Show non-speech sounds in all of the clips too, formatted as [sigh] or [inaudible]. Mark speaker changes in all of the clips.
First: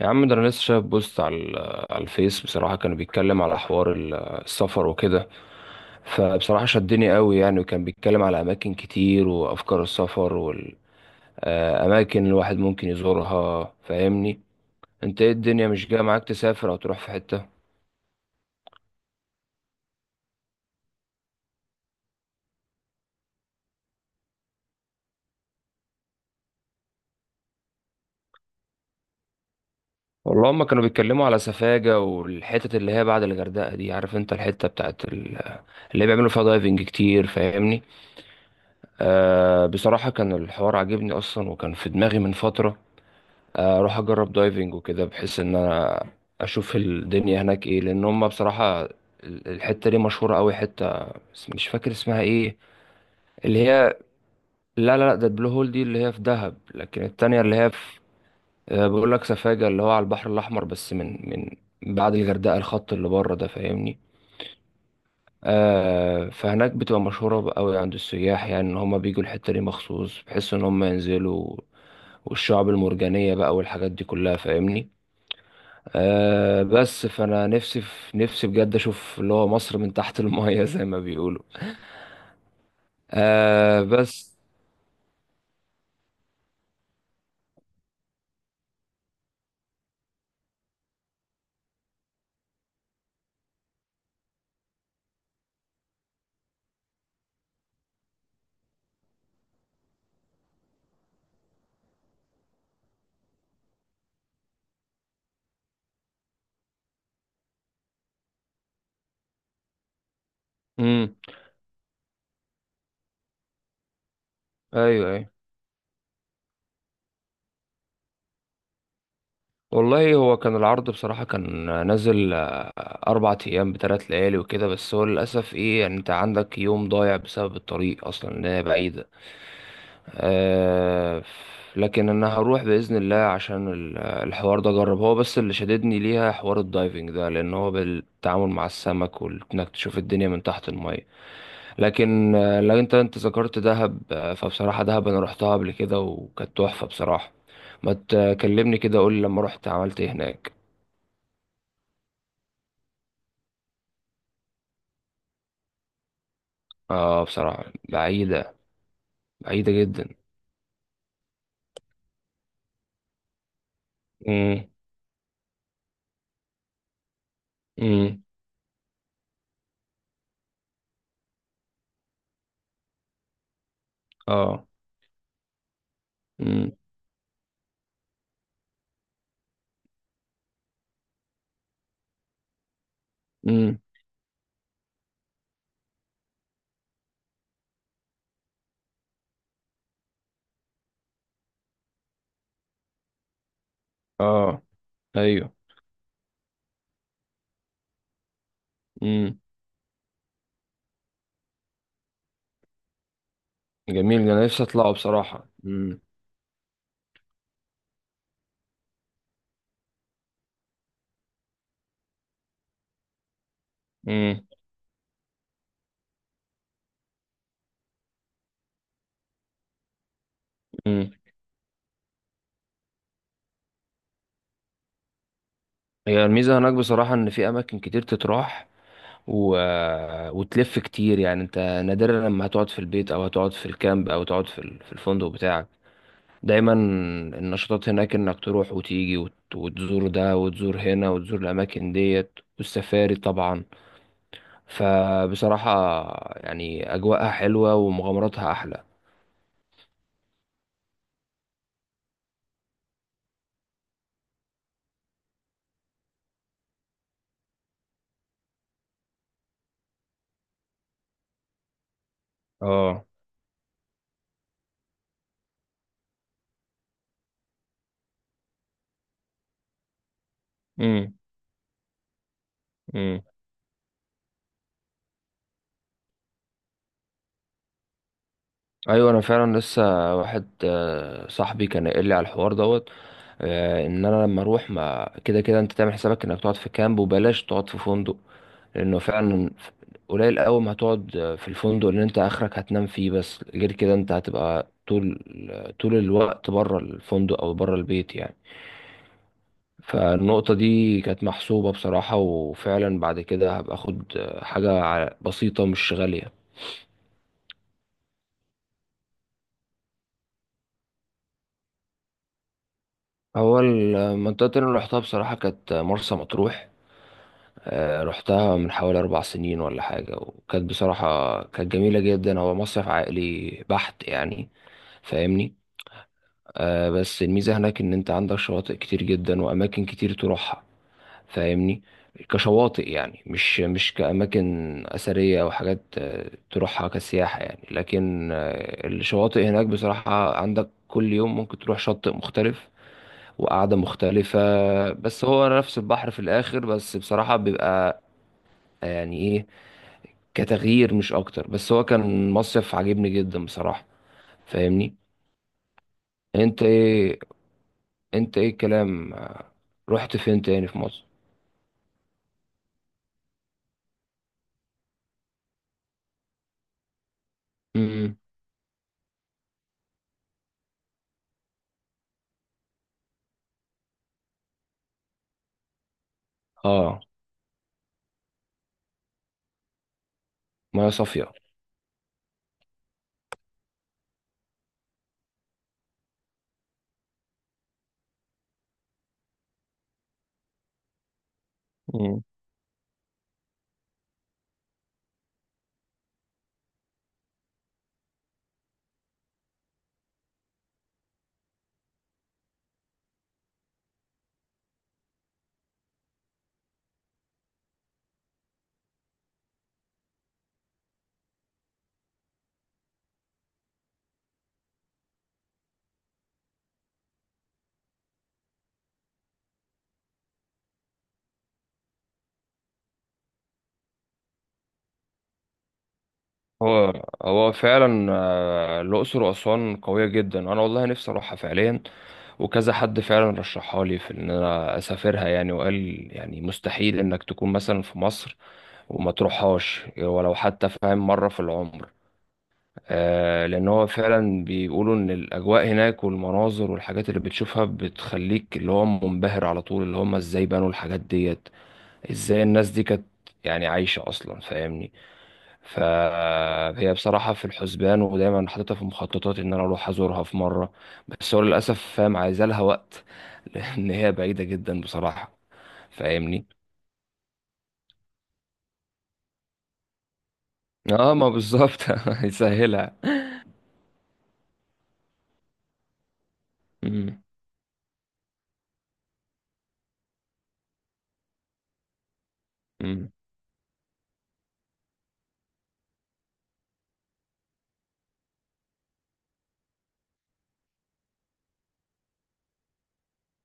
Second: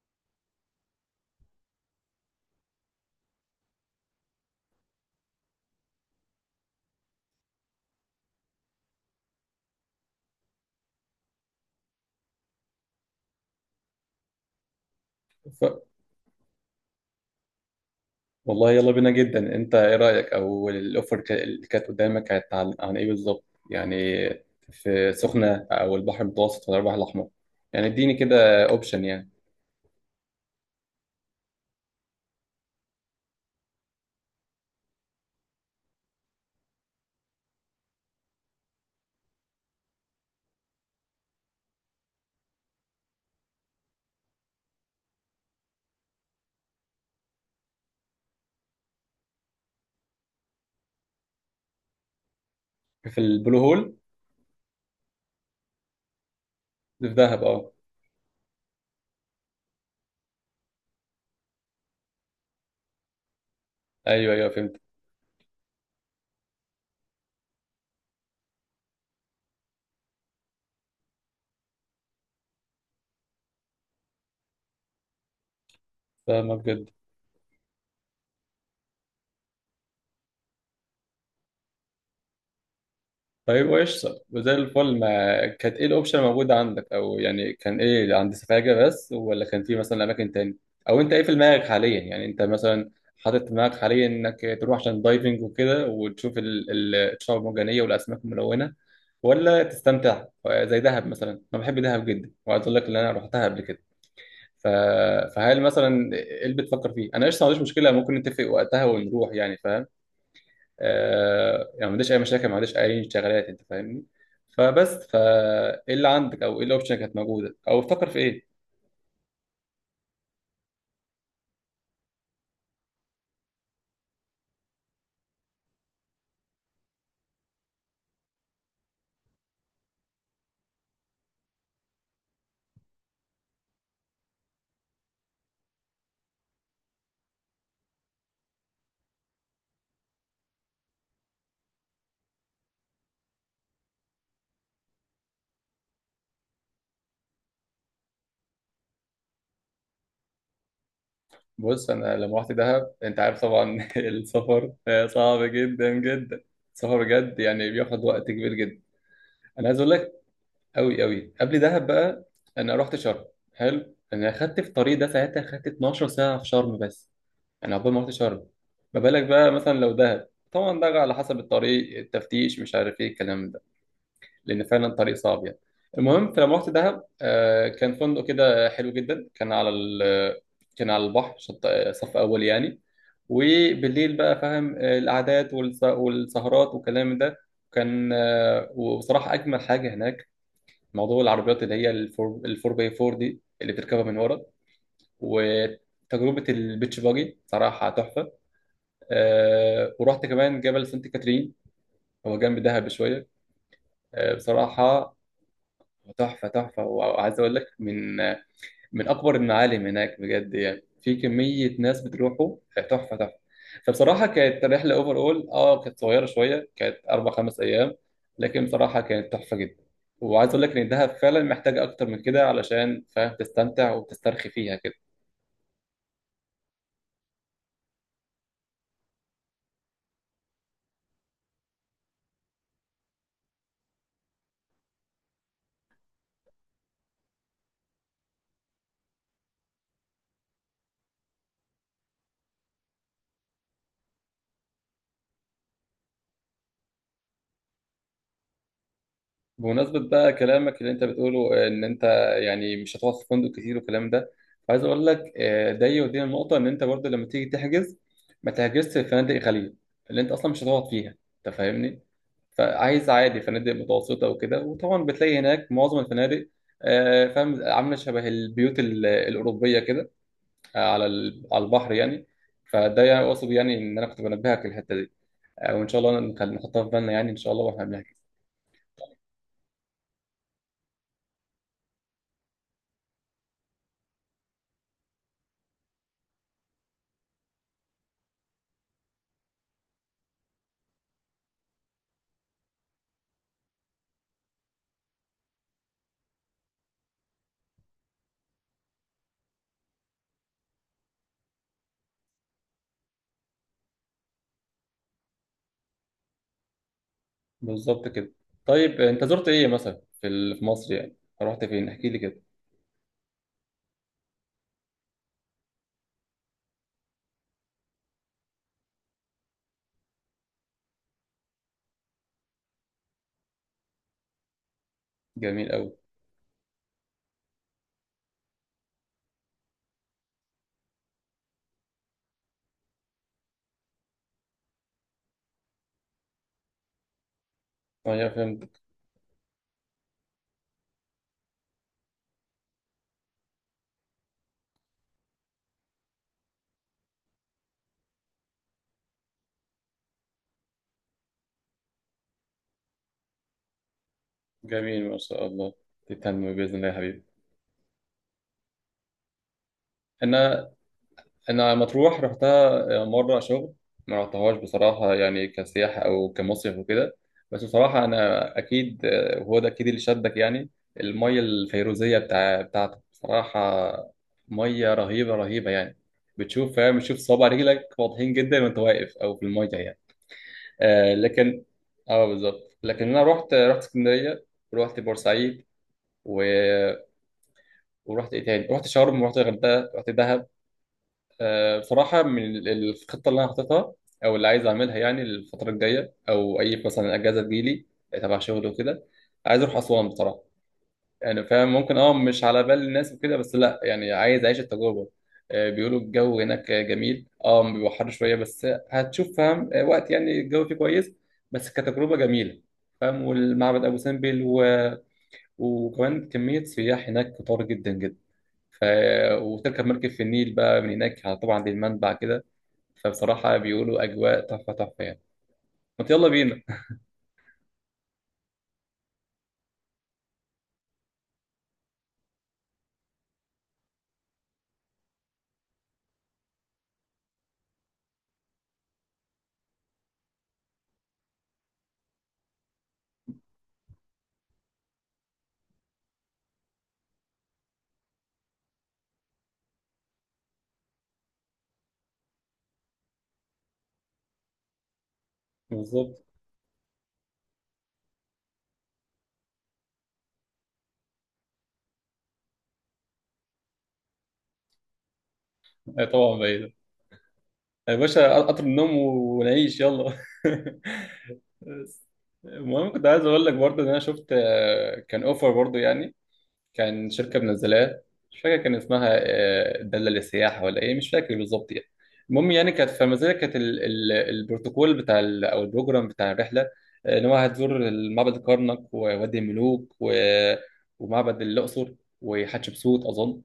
Speaker 1: يا عم، ده انا لسه شايف بوست على على الفيس. بصراحه كانوا بيتكلم على حوار السفر وكده، فبصراحه شدني قوي يعني، وكان بيتكلم على اماكن كتير وافكار السفر والاماكن اللي الواحد ممكن يزورها. فاهمني؟ انت ايه، الدنيا مش
Speaker 2: ف...
Speaker 1: جايه معاك تسافر او تروح في حته؟
Speaker 2: والله يلا بينا جدا. انت ايه رأيك او الاوفر اللي كانت قدامك كانت عن ايه بالظبط يعني؟ في سخنة او البحر المتوسط ولا البحر الاحمر؟ يعني اديني كده اوبشن يعني.
Speaker 1: والله هما كانوا بيتكلموا على سفاجة والحتت اللي هي بعد الغردقة دي. عارف انت الحتة بتاعت اللي بيعملوا فيها دايفنج كتير؟ فاهمني؟ بصراحة كان الحوار عاجبني اصلا، وكان في دماغي من فترة اروح اجرب دايفنج وكده، بحيث ان انا اشوف الدنيا هناك ايه. لان هم بصراحه الحته دي مشهوره قوي حته، بس مش فاكر اسمها ايه.
Speaker 2: في البلو
Speaker 1: اللي
Speaker 2: هول.
Speaker 1: هي، لا لا لا، ده البلو هول دي اللي هي في دهب، لكن
Speaker 2: في
Speaker 1: التانية
Speaker 2: دهب
Speaker 1: اللي هي
Speaker 2: اه.
Speaker 1: في، بقول لك، سفاجة اللي هو على البحر الاحمر، بس من بعد الغردقه، الخط اللي بره ده. فاهمني؟
Speaker 2: ايوه ايوه فهمت.
Speaker 1: فهناك بتبقى مشهوره قوي عند السياح، يعني ان هم بيجوا الحته دي مخصوص بحيث ان هم ينزلوا، والشعب المرجانيه بقى والحاجات دي كلها. فاهمني؟
Speaker 2: فاهمك
Speaker 1: أه
Speaker 2: جدا.
Speaker 1: بس، فانا نفسي في نفسي بجد اشوف اللي هو مصر من تحت المايه [laughs] زي ما بيقولوا.
Speaker 2: طيب
Speaker 1: أه
Speaker 2: وإيش
Speaker 1: بس.
Speaker 2: وزي الفل، ما كانت إيه الأوبشن موجودة عندك؟ أو يعني كان إيه عند سفاجة بس ولا كان في مثلا أماكن تاني؟ أو أنت إيه في دماغك حاليا؟ يعني أنت مثلا حاطط في دماغك حاليا إنك تروح عشان دايفنج وكده وتشوف الشعاب المرجانية والأسماك الملونة ولا تستمتع زي دهب مثلا؟ أنا بحب دهب جدا وعايز أقول لك إن أنا رحتها قبل كده. ف... فهل مثلا إيه اللي بتفكر فيه؟ أنا قشطة، ما عنديش مشكلة، ممكن نتفق وقتها ونروح يعني، فاهم؟
Speaker 1: امم.
Speaker 2: يعني ما عنديش اي مشاكل، ما عنديش اي شغلات، انت فاهمني. فبس
Speaker 1: ايوه، أيوة.
Speaker 2: فايه اللي عندك او ايه الاوبشن كانت موجوده او بتفكر في ايه؟
Speaker 1: والله، هو كان العرض بصراحة كان نازل، 4 أيام ب3 ليالي وكده، بس هو للأسف إيه يعني، أنت عندك يوم ضايع بسبب الطريق أصلا، إن هي بعيدة. آه لكن أنا هروح بإذن الله عشان الحوار ده أجرب. هو بس اللي شددني ليها حوار الدايفنج ده، لأن هو بالتعامل مع السمك، وإنك تشوف الدنيا من تحت. لكن لو انت ذكرت دهب، فبصراحة دهب انا روحتها قبل كده وكانت تحفة بصراحة. ما تكلمني كده، قول لي لما رحت عملت ايه هناك.
Speaker 2: بص انا لما رحت دهب انت عارف طبعا [laughs] السفر صعب جدا جدا. السفر
Speaker 1: اه،
Speaker 2: بجد يعني
Speaker 1: بصراحة
Speaker 2: بياخد وقت كبير
Speaker 1: بعيدة.
Speaker 2: جدا. انا
Speaker 1: بعيدة
Speaker 2: عايز اقول لك،
Speaker 1: جدا.
Speaker 2: قوي قوي، قبل دهب بقى انا رحت شرم. حلو، انا خدت
Speaker 1: امم.
Speaker 2: في الطريق ده ساعتها، خدت 12 ساعه في شرم بس. انا عقبال ما رحت
Speaker 1: امم.
Speaker 2: شرم. ما بالك بقى مثلا لو دهب؟ طبعا ده على حسب الطريق، التفتيش، مش عارف ايه الكلام ده. لان
Speaker 1: اه.
Speaker 2: فعلا الطريق صعب يعني. المهم، فلما رحت
Speaker 1: امم.
Speaker 2: دهب كان فندق كده حلو جدا، كان على كان على البحر، شط صف اول يعني.
Speaker 1: امم.
Speaker 2: وبالليل بقى فاهم، القعدات والسهرات والكلام ده. كان وبصراحه اجمل حاجه هناك موضوع العربيات، اللي هي الفور الفور باي فور دي، اللي بتركبها من ورا.
Speaker 1: اه. ايوه.
Speaker 2: وتجربه البيتش باجي صراحه تحفه.
Speaker 1: امم.
Speaker 2: ورحت كمان جبل سانت كاترين، هو جنب دهب شويه.
Speaker 1: جميل، انا نفسي اطلعه
Speaker 2: بصراحه
Speaker 1: بصراحة. امم.
Speaker 2: تحفة تحفة. وعايز أقول لك، من من أكبر المعالم هناك بجد يعني، في كمية ناس بتروحوا. تحفة تحفة. فبصراحة
Speaker 1: امم.
Speaker 2: كانت رحلة أوفر أول، أه كانت صغيرة شوية، كانت أربع خمس أيام. لكن بصراحة كانت تحفة جدا. وعايز أقول لك إن دهب
Speaker 1: امم.
Speaker 2: فعلا محتاجة أكتر من كده علشان فاهم تستمتع وتسترخي فيها كده.
Speaker 1: هي الميزة هناك بصراحة ان في اماكن كتير تتراح، و... آه، وتلف كتير يعني. انت نادرا لما هتقعد في البيت، او هتقعد في الكامب، او تقعد في في الفندق بتاعك. دايما النشاطات هناك انك تروح وتيجي، وتزور ده وتزور هنا وتزور الاماكن ديت، والسفاري طبعا. فبصراحة يعني اجواءها حلوة ومغامراتها احلى.
Speaker 2: بمناسبة بقى كلامك اللي انت بتقوله، ان انت يعني مش هتقعد في فندق كتير والكلام ده، عايز اقول لك ده يودينا النقطة ان انت برضه لما تيجي تحجز ما تحجزش في فنادق غالية اللي انت اصلا مش هتقعد فيها، انت فاهمني.
Speaker 1: اه.
Speaker 2: فعايز عادي فنادق متوسطة وكده، وطبعا بتلاقي هناك معظم الفنادق فاهم عاملة شبه البيوت الأوروبية كده، على
Speaker 1: امم.
Speaker 2: على البحر يعني. فده
Speaker 1: امم.
Speaker 2: يعني اقصد يعني ان انا كنت بنبهك الحتة دي، وان شاء الله نحطها في بالنا يعني ان شاء الله واحنا بنحجز.
Speaker 1: ايوه، انا فعلا لسه واحد صاحبي كان قايل لي على الحوار دوت ان انا لما اروح، ما كده كده انت تعمل حسابك انك تقعد في كامب وبلاش تقعد في فندق، لانه فعلا قليل قوي ما هتقعد في الفندق اللي انت اخرك هتنام فيه بس. غير كده انت هتبقى طول الوقت بره الفندق او بره البيت يعني. فالنقطة دي كانت محسوبة بصراحة، وفعلا بعد كده هبقى اخد حاجة بسيطة مش غالية.
Speaker 2: بالظبط كده. طيب انت زرت ايه مثلا في في مصر يعني؟ رحت فين احكي لي كده.
Speaker 1: اول منطقة اللي رحتها بصراحة كانت مرسى مطروح. رحتها من حوالي 4 سنين ولا حاجة، وكانت بصراحة كانت جميلة جدا. هو مصيف عائلي بحت يعني. فاهمني؟
Speaker 2: جميل قوي.
Speaker 1: بس الميزة هناك إن أنت عندك شواطئ كتير جدا وأماكن كتير تروحها. فاهمني؟ كشواطئ يعني، مش كأماكن أثرية أو حاجات تروحها كسياحة يعني.
Speaker 2: انا
Speaker 1: لكن
Speaker 2: فهمت.
Speaker 1: الشواطئ هناك بصراحة عندك كل يوم ممكن تروح شاطئ مختلف وقعدة مختلفة. بس هو نفس البحر في الآخر، بس بصراحة بيبقى آه، يعني إيه كتغيير مش أكتر. بس هو كان مصيف عجبني جدا بصراحة. فاهمني؟
Speaker 2: جميل ما شاء الله. تتهم
Speaker 1: أنت
Speaker 2: باذن الله يا
Speaker 1: إيه
Speaker 2: حبيبي.
Speaker 1: انت ايه الكلام، رحت فين تاني
Speaker 2: انا
Speaker 1: في مصر؟
Speaker 2: انا مطروح رحتها مره شغل، ما رحتهاش بصراحه يعني كسياحه او كمصيف وكده. بس بصراحه
Speaker 1: امم.
Speaker 2: انا اكيد، وهو ده اكيد اللي شدك يعني، الميه الفيروزيه بتاعتك بصراحه، ميه رهيبه رهيبه يعني. بتشوف فاهم،
Speaker 1: اه،
Speaker 2: بتشوف صوابع رجلك واضحين جدا وانت واقف او في الميه يعني.
Speaker 1: ميه
Speaker 2: آه
Speaker 1: صافيه.
Speaker 2: لكن، اه بالظبط. لكن انا رحت اسكندريه، ورحت بورسعيد، و... ورحت ايه تاني، رحت شرم ورحت الغردقه رحت دهب. آه بصراحه
Speaker 1: امم.
Speaker 2: من الخطه اللي انا حاططها او اللي عايز اعملها يعني الفتره الجايه، او اي مثلا اجازه تجيلي تبع شغل وكده، عايز اروح اسوان بصراحه. يعني فاهم ممكن اه مش على بال الناس وكده، بس لا يعني عايز اعيش التجربه. بيقولوا الجو هناك جميل، اه بيبقى حر شويه بس هتشوف فاهم وقت يعني الجو فيه كويس، بس كتجربه جميله فاهم. والمعبد ابو سمبل وكمان كميه سياح هناك كتار جدا جدا. ف... وتركب مركب في النيل بقى من هناك طبعا للمنبع كده. فبصراحه بيقولوا اجواء تحفه تحفه يعني. ما يلا بينا.
Speaker 1: هو هو فعلا الأقصر وأسوان قوية جدا. أنا والله نفسي أروحها فعليا، وكذا حد فعلا رشحها لي في إن أنا أسافرها يعني، وقال يعني مستحيل إنك تكون مثلا في مصر وما تروحهاش ولو حتى فاهم مرة في العمر. لأن هو فعلا بيقولوا إن الأجواء هناك، والمناظر والحاجات اللي بتشوفها، بتخليك اللي هو منبهر على طول. اللي هم إزاي بنوا الحاجات ديت، ازاي الناس دي كانت يعني عايشة اصلا. فاهمني؟
Speaker 2: بالظبط.
Speaker 1: فهي بصراحة في الحسبان، ودايما حاططها في مخططاتي ان انا اروح ازورها في مرة. بس هو للاسف فاهم عايزة لها وقت [laughs] لان هي بعيدة جدا بصراحة.
Speaker 2: طبعا
Speaker 1: فاهمني؟
Speaker 2: بعيدة. يا باشا قطر النوم ونعيش يلا.
Speaker 1: اه، ما
Speaker 2: [laughs]
Speaker 1: بالظبط
Speaker 2: بس.
Speaker 1: [laughs]
Speaker 2: المهم
Speaker 1: هيسهلها.
Speaker 2: كنت عايز اقول لك برضه ان انا شفت كان اوفر برضه يعني، كان
Speaker 1: مم.
Speaker 2: شركه منزلاه. مش فاكر كان اسمها داله للسياحه ولا ايه، مش فاكر بالظبط يعني. المهم يعني كانت في
Speaker 1: مم.
Speaker 2: المزيد، كانت البروتوكول بتاع او البروجرام بتاع الرحله، ان هو هتزور معبد الكرنك ووادي الملوك ومعبد الاقصر وحتشبسوت اظن.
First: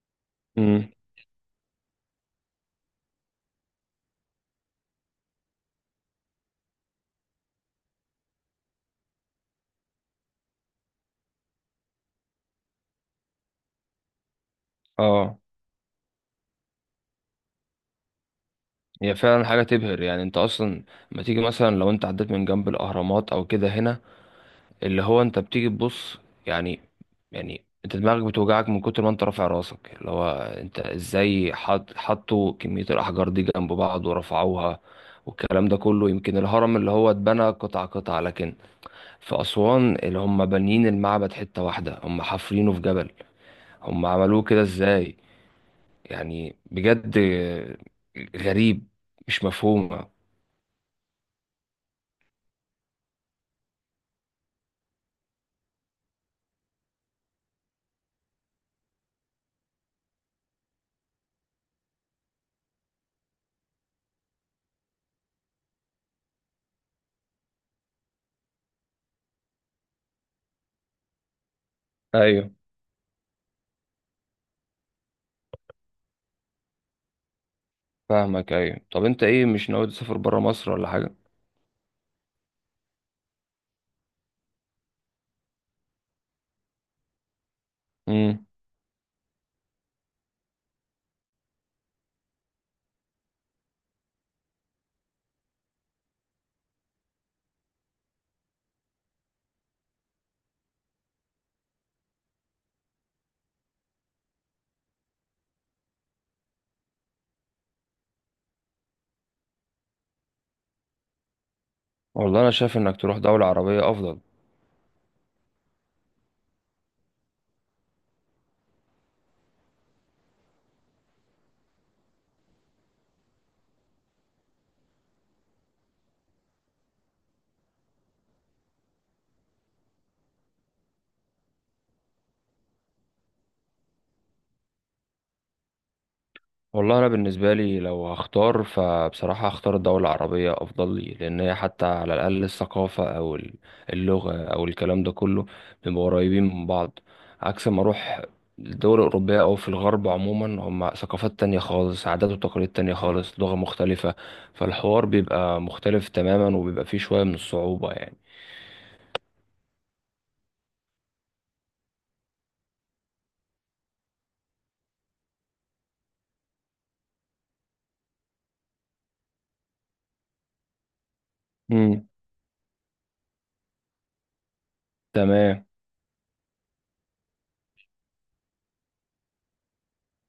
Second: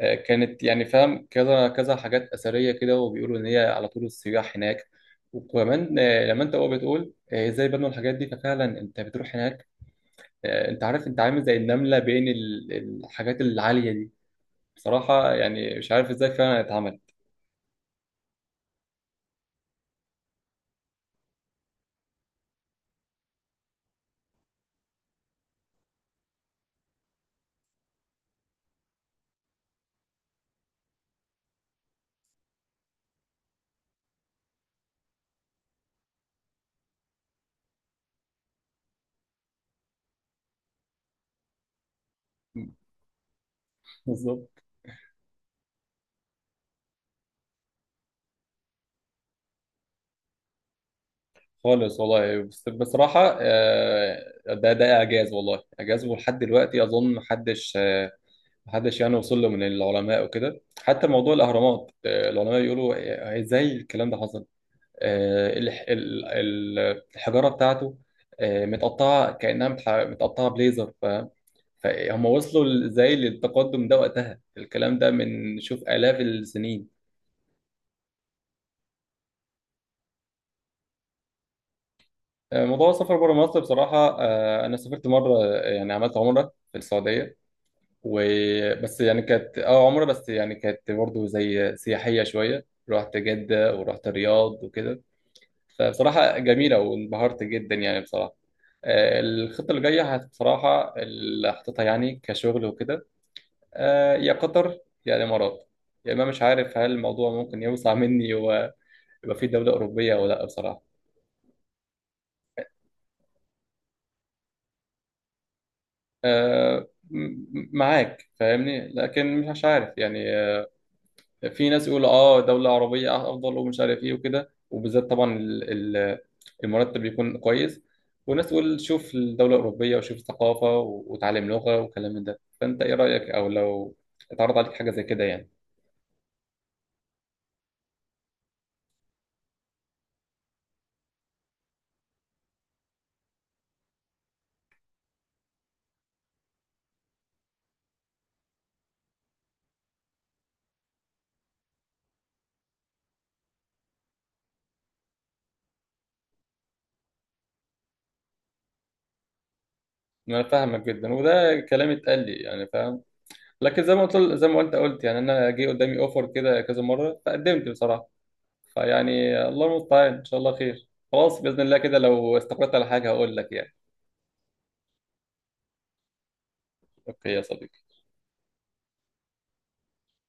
Speaker 2: كانت يعني
Speaker 1: مم.
Speaker 2: فاهم كذا كذا حاجات أثرية كده، وبيقولوا إن هي على طول السياح هناك. وكمان لما أنت هو بتقول إزاي بنوا الحاجات دي، ففعلا أنت بتروح هناك أنت عارف أنت عامل زي النملة بين الحاجات العالية دي. بصراحة
Speaker 1: اه.
Speaker 2: يعني مش عارف إزاي فعلا اتعمل.
Speaker 1: هي فعلا حاجة تبهر. يعني انت اصلا لما تيجي مثلا، لو انت عديت من جنب الاهرامات او كده هنا، اللي هو انت بتيجي تبص، يعني، انت دماغك بتوجعك من كتر ما انت رافع راسك، اللي هو انت ازاي حطوا كمية الاحجار دي جنب بعض ورفعوها والكلام ده كله. يمكن الهرم اللي هو اتبنى قطعة قطعة، لكن في أسوان اللي هم بانيين المعبد حتة واحدة، هم حافرينه في جبل. هم عملوه
Speaker 2: بالظبط
Speaker 1: كده ازاي؟ يعني بجد غريب، مش مفهومة.
Speaker 2: خالص والله. بس بصراحة ده إعجاز والله إعجاز، ولحد دلوقتي أظن محدش محدش يعني وصل له من العلماء وكده. حتى موضوع الأهرامات العلماء يقولوا إزاي الكلام ده حصل؟ آه، الح- ال- ال- الحجاره بتاعته، متقطعه كانها متقطعه بليزر. فهم
Speaker 1: ايوه
Speaker 2: وصلوا ازاي للتقدم ده وقتها؟ الكلام ده من شوف آلاف السنين.
Speaker 1: فاهمك، ايوه. طب انت ايه، مش ناوي تسافر برا مصر ولا حاجة؟
Speaker 2: موضوع السفر بره مصر بصراحه، انا سافرت مره يعني عملت عمره في السعوديه،
Speaker 1: امم.
Speaker 2: وبس يعني كانت اه عمره، بس يعني كانت برضه زي سياحيه شويه، رحت جده ورحت الرياض وكده. فبصراحة جميلة وانبهرت جدا يعني بصراحة. الخطة اللي جاية بصراحة اللي حاططها يعني كشغل وكده، يا قطر يا الإمارات، يعني ما مش عارف هل الموضوع ممكن يوسع [laughs] مني ويبقى في دولة أوروبية ولا لأ بصراحة.
Speaker 1: والله انا شايف انك تروح دولة عربية افضل.
Speaker 2: آه، م- معاك فاهمني، لكن مش عارف يعني. في ناس يقولوا اه دولة عربية افضل ومش عارف ايه وكده، وبالذات طبعا ال- المرتب يكون كويس. وناس تقول شوف الدولة الأوروبية وشوف الثقافة وتعلم لغة والكلام من ده. فأنت إيه رأيك، أو لو اتعرض عليك حاجة زي كده يعني؟
Speaker 1: والله، انا بالنسبة لي لو هختار، فبصراحة هختار الدولة العربية افضل لي، لان هي حتى على الاقل الثقافة او اللغة او الكلام ده كله بيبقوا قريبين من بعض، عكس ما اروح الدول الاوروبية او في الغرب عموما. هم ثقافات تانية خالص، عادات وتقاليد تانية خالص، لغة مختلفة. فالحوار بيبقى مختلف تماما، وبيبقى فيه شوية من الصعوبة يعني.
Speaker 2: أنا فاهمك جدا، وده كلام اتقال لي يعني فاهم. لكن زي ما قلت، زي ما أنت قلت يعني، أنا جه قدامي أوفر كده كذا مرة فقدمت بصراحة. فيعني الله المستعان، إن شاء الله خير، خلاص بإذن الله كده
Speaker 1: امم.
Speaker 2: لو استقرت على حاجة هقول لك يعني.
Speaker 1: تمام.
Speaker 2: أوكي يا صديقي.